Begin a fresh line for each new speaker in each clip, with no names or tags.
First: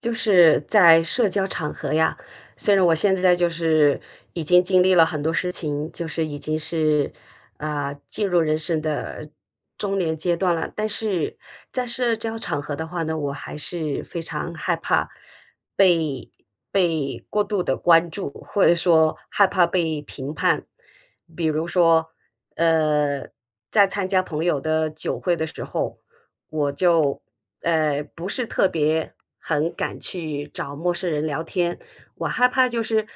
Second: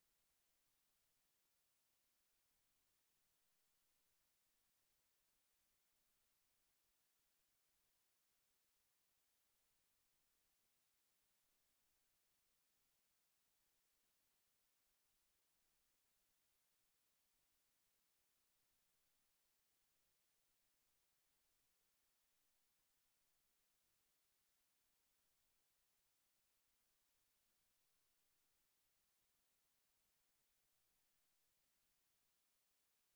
就是在社交场合呀，虽然我现在就是已经经历了很多事情，就是已经是进入人生的中年阶段了，但是在社交场合的话呢，我还是非常害怕被被过度的关注，或者说害怕被评判。比如说，呃，在参加朋友的酒会的时候，我就不是特别很敢去找陌生人聊天，我害怕就是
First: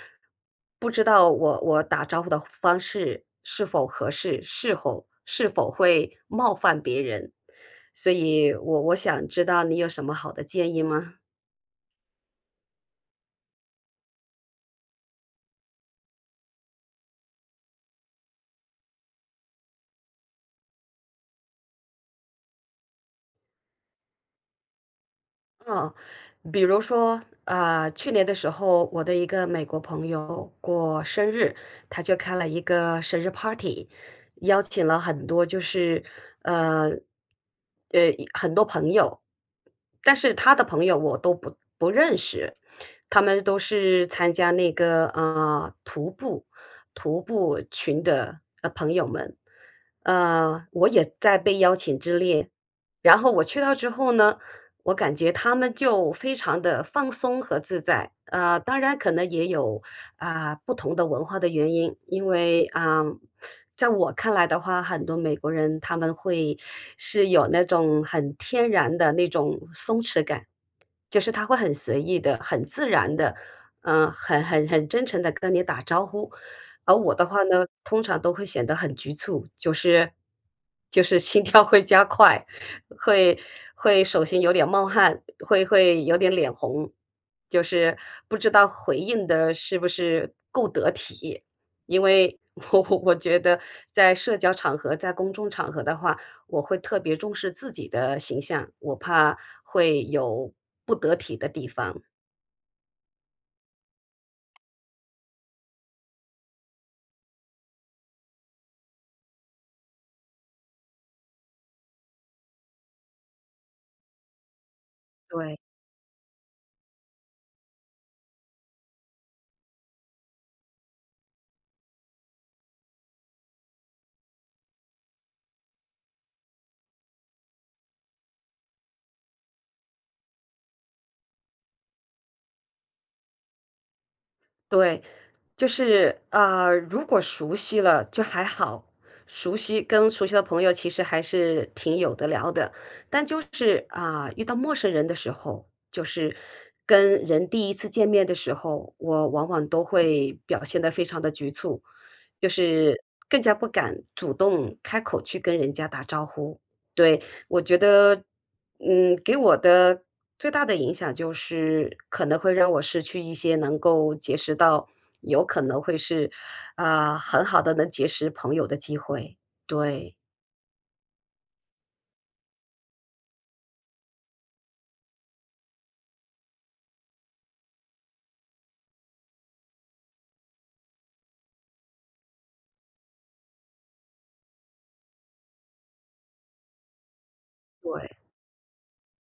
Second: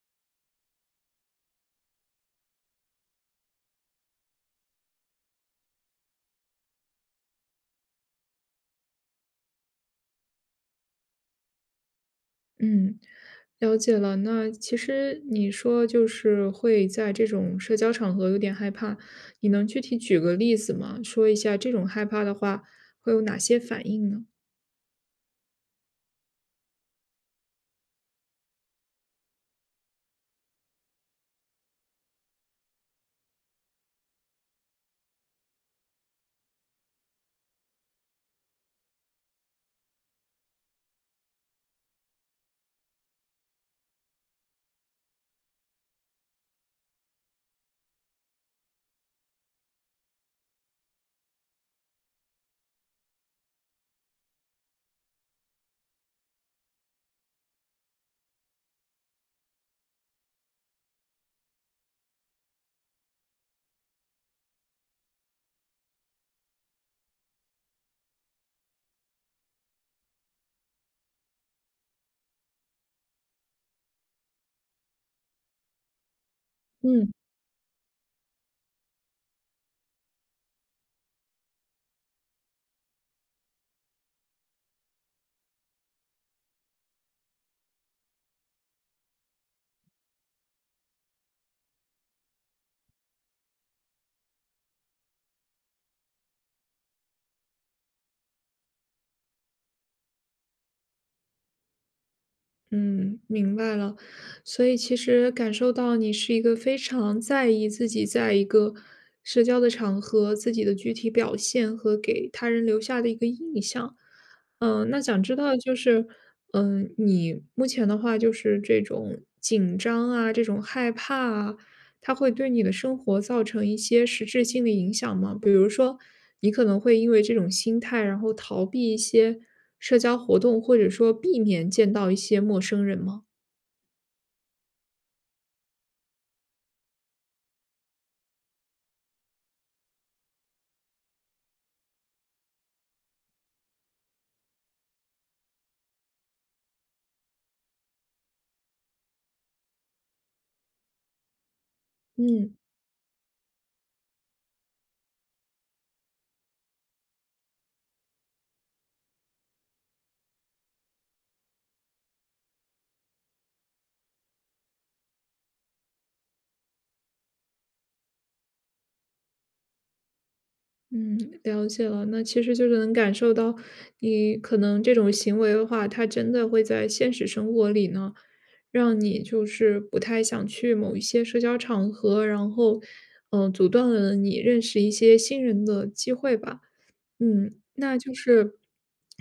不知道我打招呼的方式是否合适，是否会冒犯别人，所以我想知道你有什么好的建议吗？
嗯，了解了。那其实你说就是会在这种社交场合有点害怕，你能具体举个例子吗？说一下这种害怕的话会有哪些反应呢？
嗯，比如说，去年的时候，我的一个美国朋友过生日，他就开了一个生日 party,邀请了很多，就是呃呃很多朋友，但是他的朋友我都不认识，他们都是参加那个徒步群的朋友们，我也在被邀请之列。然后我去到之后呢。我感觉他们就非常的放松和自在。当然可能也有，不同的文化的原因，因为，在我看来的话，很多美国人他们会是有那种很天然的那种松弛感，就是他会很随意的、很自然的，很真诚的跟你打招呼。而
嗯。
我的话呢，通常都会显得很局促，就是心跳会加快。会会手心有点冒汗，会有点脸红，就是不知道回应的是不是够得体。因为 我觉得在社交场合，在公众场合的话，我会特别重视自己的形象，我怕会有不得体的地方，
嗯，明白了。所以其实感受到你是一个非常在意自己在一个社交的场合，自己的具体表现和给他人留下的一个印象。嗯，那想知道
对。
就是，嗯，你目前的话就是这种紧张啊，这种害怕啊，它会对你的生活造成一些实质性的影响吗？比如说，你可能会因为这种心态，然后逃避一些。社交活动，或者说避免见到一些陌生人吗？
对，就是，如果熟悉了就还好，熟悉跟熟悉的朋友其实还是挺有得聊的，但就是啊，遇到陌生人的时候，就是跟人第一次见面的时候，我往往都会表现得非常的局促，就
嗯。
是更加不敢主动开口去跟人家打招呼。对，我觉得，给我的最大的影响就是可能会让我失去一些能够结识到，有可能会是，很好的能结识朋友的机会。对，
嗯，了解了。那其实就是能感受到，你可能这种行为的话，它真的会在现实生活里呢，让你就是不太想去某一些社交场合，然后，嗯、阻断了你认识一些新人的机会吧。嗯，那就
对，
是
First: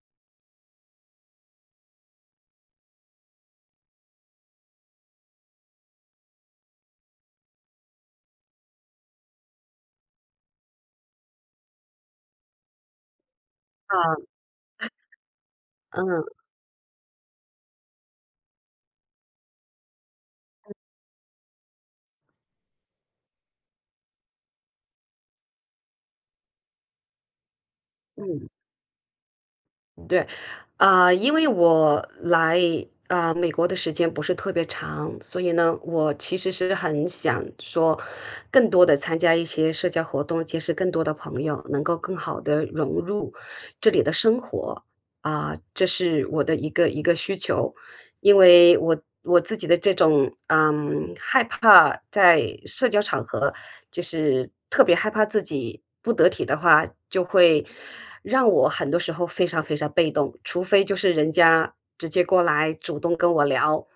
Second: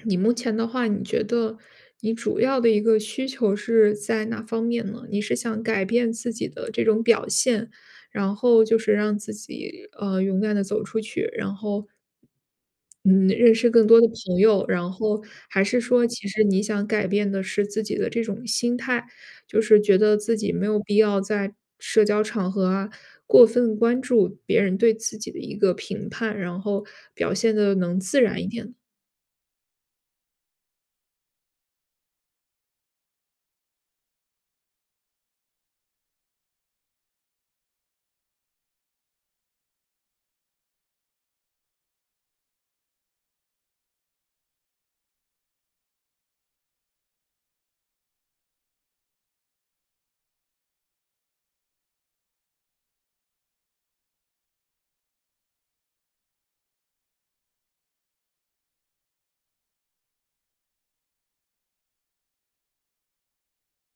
你目前的话，你觉得你主要的一个需求是在哪方面呢？你是想改变自己的这种表现，然后就是让自己勇敢的走出去，然后嗯认识更多的
啊，
朋友，然后还是说
嗯，
其实你想改变的是自己的这种心态，就是觉得自己没有必要在社交场合啊过分关注别人对自己的一个评判，然后表现的能自然一
嗯。
点呢
对，因为我来美国的时间不是特别长，所以呢，我其实是很想说，更多的参加一些社交活动，结识更多的朋友，能够更好的融入这里的生活这是我的一个需求。因为我自己的这种，害怕在社交场合，就是特别害怕自己不得体的话，就会让我很多时候非常非常被动，除非就是人家直接过来主动跟我聊，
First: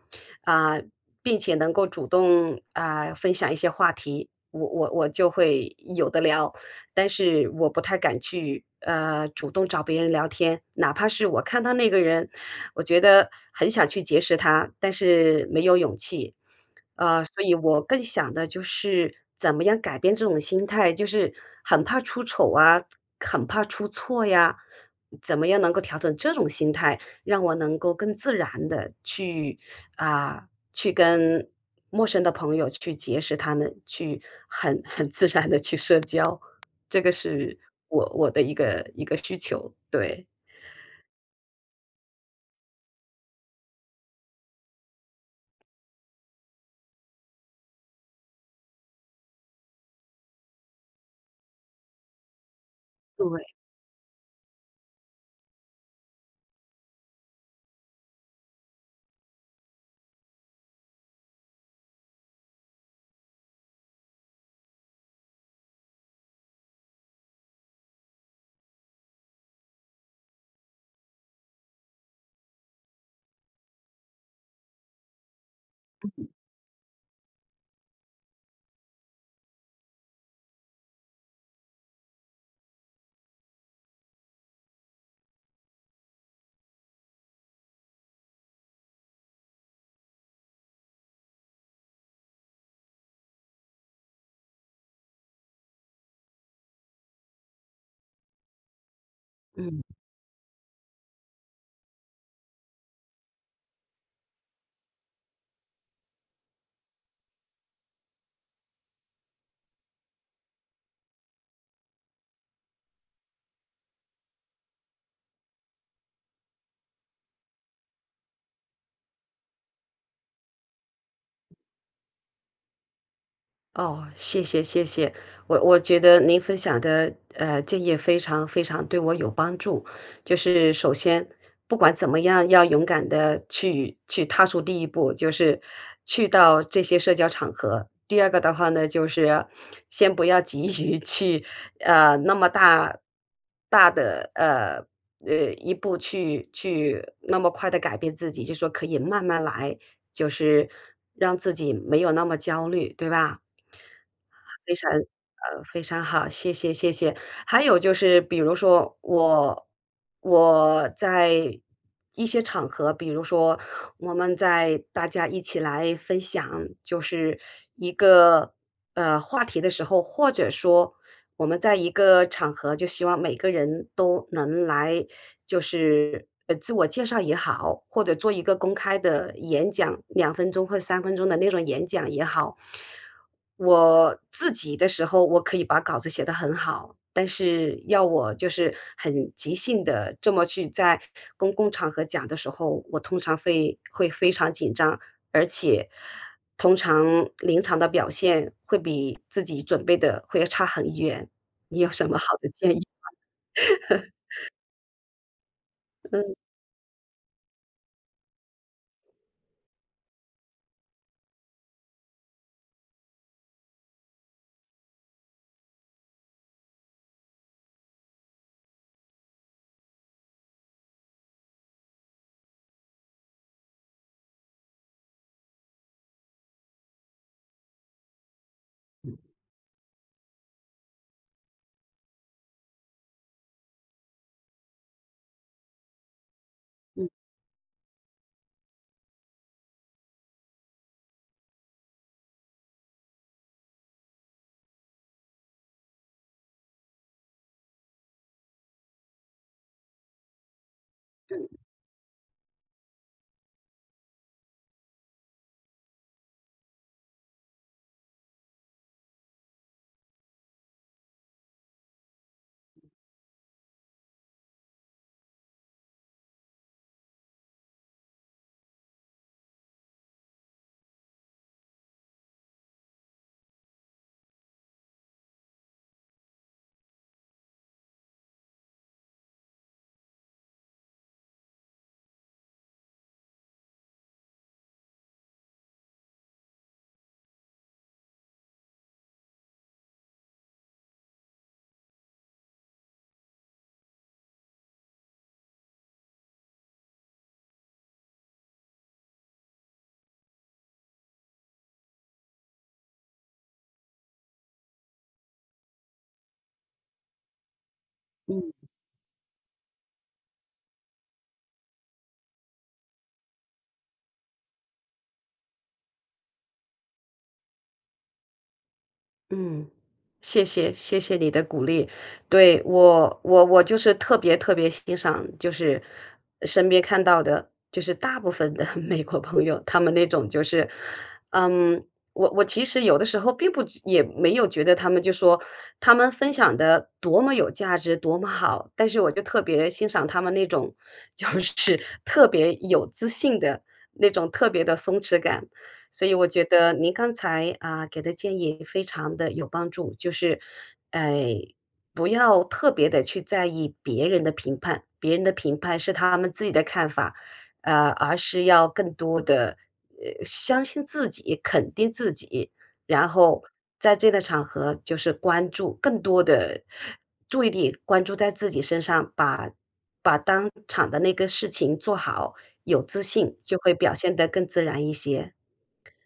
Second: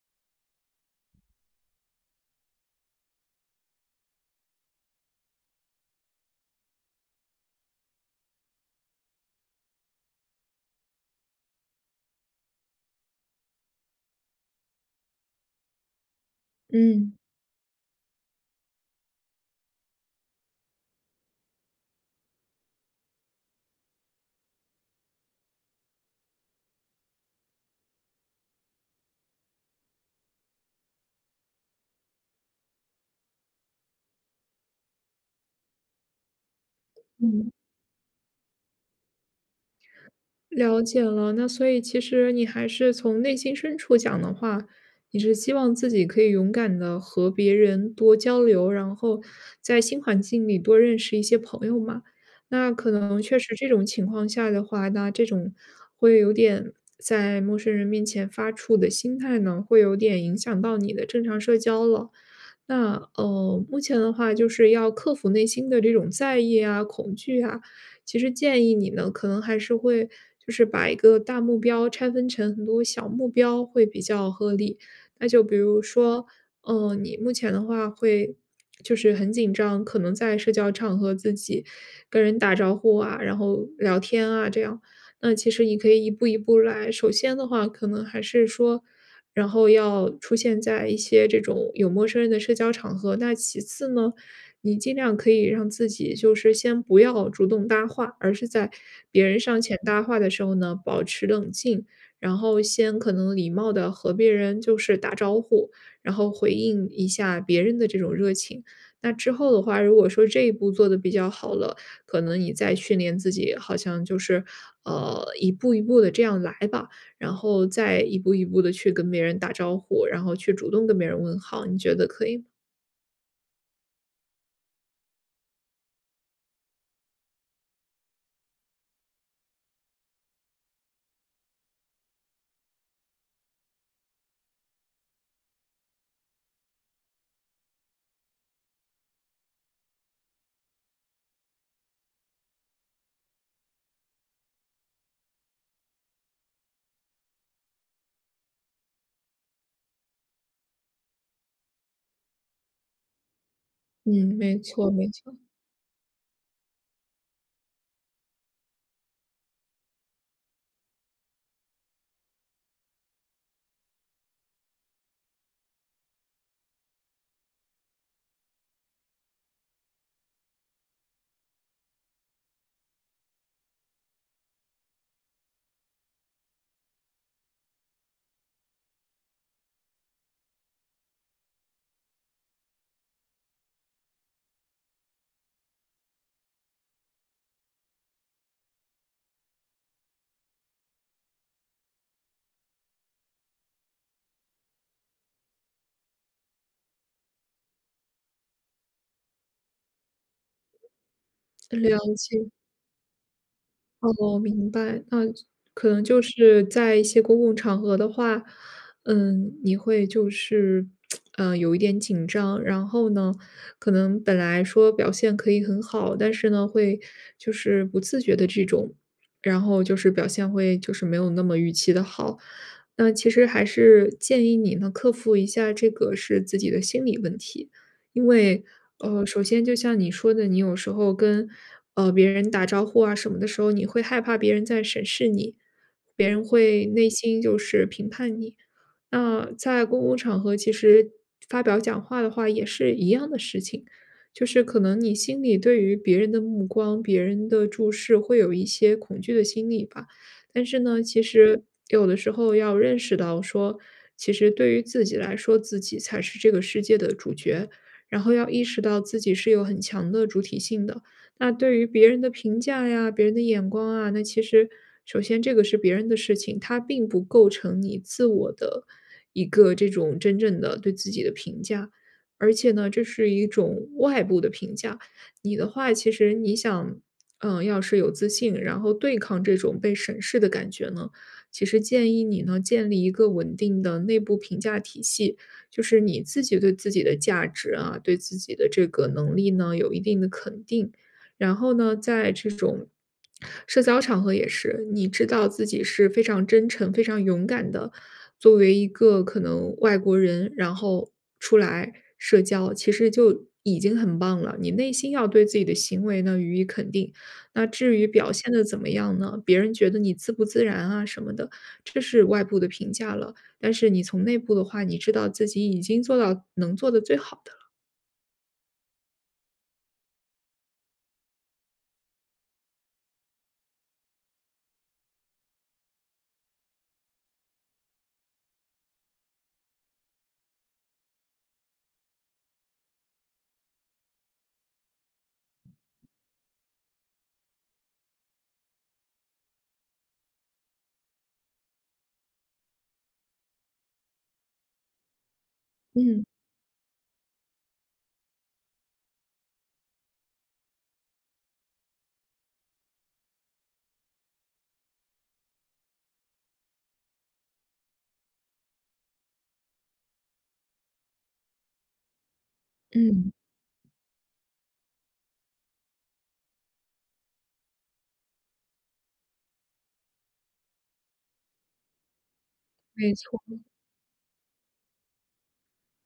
啊，并且能够主动分享一些话题，我就会有的聊。但是我不太敢去，主动找别人聊天。哪怕是我看到那个人，我觉得很想去结识他，但是没有勇气。
嗯，
所以我更想的就是怎么样改变这种心态，就是很怕出丑啊，很怕出错呀，怎么样能够调整这种心态，让我能够更自然的去啊，去跟陌生的朋友去结识他们，去很自然的去社交。这个
嗯，
是我的一个需求，对，
了解了。那所以其实你还是从内心深处讲的话，你是希望自己可以勇敢的和别人多交流，然后在新环境里多认识一些朋友嘛。那可能
对，
确实这种情况下的话，那这种会有点在陌生人面前发怵的心态呢，会有点影响到你的正常社交了。那目前的话就是要克服内心的这种在意啊、恐惧啊，其实建议你呢，可能还是会就是把一个大目标拆分成很多小目标会比较合理。那就比如说，嗯，你目前的话会就是很紧张，可能在社交场合自己跟人打招呼啊，然后聊天啊这样。那其实你可以一步一步来。首先的话，可能还是说，然后要出现在一些这种有陌生人的社交场合。那其次呢，你尽量可以让自己就是先不要主动搭话，而是在别人上前
嗯。
搭话的时候呢，保持冷静，然后先可能礼貌的和别人就是打招呼，然后回应一下别人的这种热情。那之后的话，如果说这一步做的比较好了，可能你再训练自己，好像就是一步一步的这样来吧，然后再一步一步的去跟别人打招呼，然后去主动跟别人问好，你觉得可以吗？
哦，谢谢谢谢，我觉得您分享的建议非常非常对我有帮助。就是首先，不管怎么样，要勇敢的去踏出第一步，就是去到这些社交场合。第二个的话呢，就是先不要急于去那么大的一步去那么快的改变自己，就说可以慢慢来，就是让自己没有那么焦虑，对吧？
嗯，没错，没错。
非常好，谢谢谢谢。还有就是比如说我在一些场合，比如说我们在大家一起来分享，就是一个话题的时候，或者说我们在一个场合就希望每个人都能来，就是自我介绍也好，或者做一个公开的演讲，2分钟或3分钟的那种演讲也好。我自己的时候，我可以把稿子写得很好，但是要我就是很即兴的这么去在公共场合讲的时候，我通常会非常紧张，而且。通常临场的表现会比自己准备的会要差很远，你有
了
什么好
解，
的建议？
哦，明白。那可能就
嗯，
是在一些公共场合的话，嗯，你会就是，有一点紧张，然后呢，可能本来说表现可以很好，但是呢，会就是不自觉的这种，然后就是表现会就是没有那么预期的好。那其实还是建议你呢，克服一下这个是自己的心理问题。因为，首先就像你说的，你有时候跟，别人打招呼啊什么的时候，你会害怕别人在审视你，别人会内
嗯
心就是评判你。那在公共场合，其实发表讲话的话也是一样的事情，就是可能你心里对于别人的目光、别人的注视会有一些恐惧的心理吧。但是呢，其实有的时候要认识到说，其实对于自己来说，自己才是这个世界的主角。然后要意识到自己是有很强的主体性的。那对于别人的评价呀、别人的眼光啊，那其实首先这个是别人的事情，它并不构成你自我的一个这种真正的对自己的评价。而且呢，这是一种外部的评价。你的话，其实你想，嗯，要是有自信，然后对抗这种被审视的感觉呢，其实建议你呢建立一个稳定的内部评价体系，就是你自己对自己的价值啊，对自己的这个能力呢，有一定的肯定。然后呢，在这种社交场合也是，你知道自己是非常真诚、非常勇敢的，作为一个可能外国人，然后出来社交，其实就已经很棒了。你内心要对自己的行为呢予以肯定。那至于表现
嗯。
的怎么样呢？别人觉得你自不自然啊什么的，这是外部的评价了。但是你从内部的话，你知道自己已经做到能做的最好的了。
嗯，谢谢谢谢你的鼓励。对，我就是特别特别欣赏，就是身边看到的，就是大部分的 美国朋友，他们那种就是，嗯，我其实有的时候并不知也没有觉得他们就说他们分享的多么有价值，多么好，但是我就特别欣赏他们那种 就是特别有自信的那种特别的松弛感。所以
嗯，
我觉得您刚才给的建议非常的有帮助，就是，呃，不要特别的去在意别人的评判，别人的评判是他们自己的看法，而是要更多的相信自己，肯定自己，然
嗯，
后在这个场合就是关注更多的注意力关注在自己身上，把当场的那个事情做好，有自
没
信
错，
就会表现得更自然一些。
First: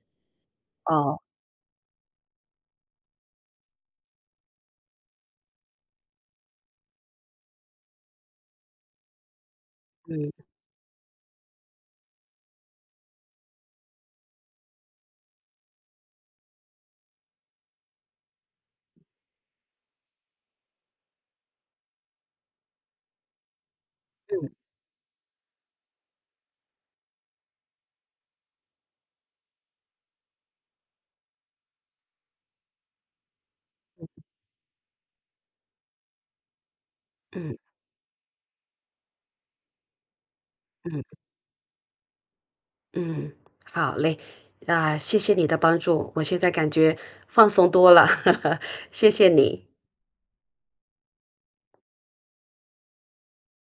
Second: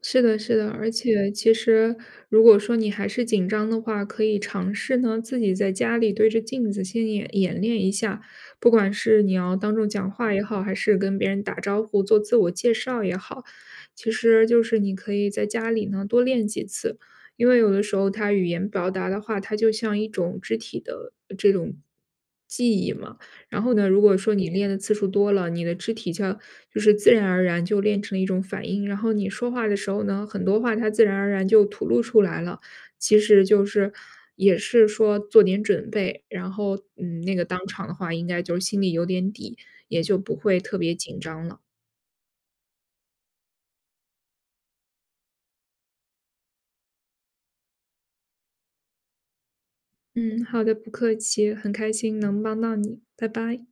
是的是的。而
哦，
且其实如果说你还是紧张的话，可以尝试呢，自己在家里对着镜子先演演练一下。不管是你要当众讲话也
嗯
好，还是跟别人打招呼、做自我介绍也好，其实就是你可以在家里呢多练几次。因为有的时候它语言表达的话，它就像一种肢体的这种记忆嘛。然后呢，如果说你
嗯
练的次数多了，你的肢体就自然而然就练成了一种反应，然后你说话的时候呢，很多话它自然而然就吐露出来了。其实就是也是说做点准备，然后嗯，那个
嗯
当场的话，应该就是心里有点底，也就不会特别
嗯
紧张了。
嗯，好嘞，啊，谢谢你的帮助，我现在感觉放松多了，谢谢你。
嗯，好的，不客气，很开心能帮到你，拜拜。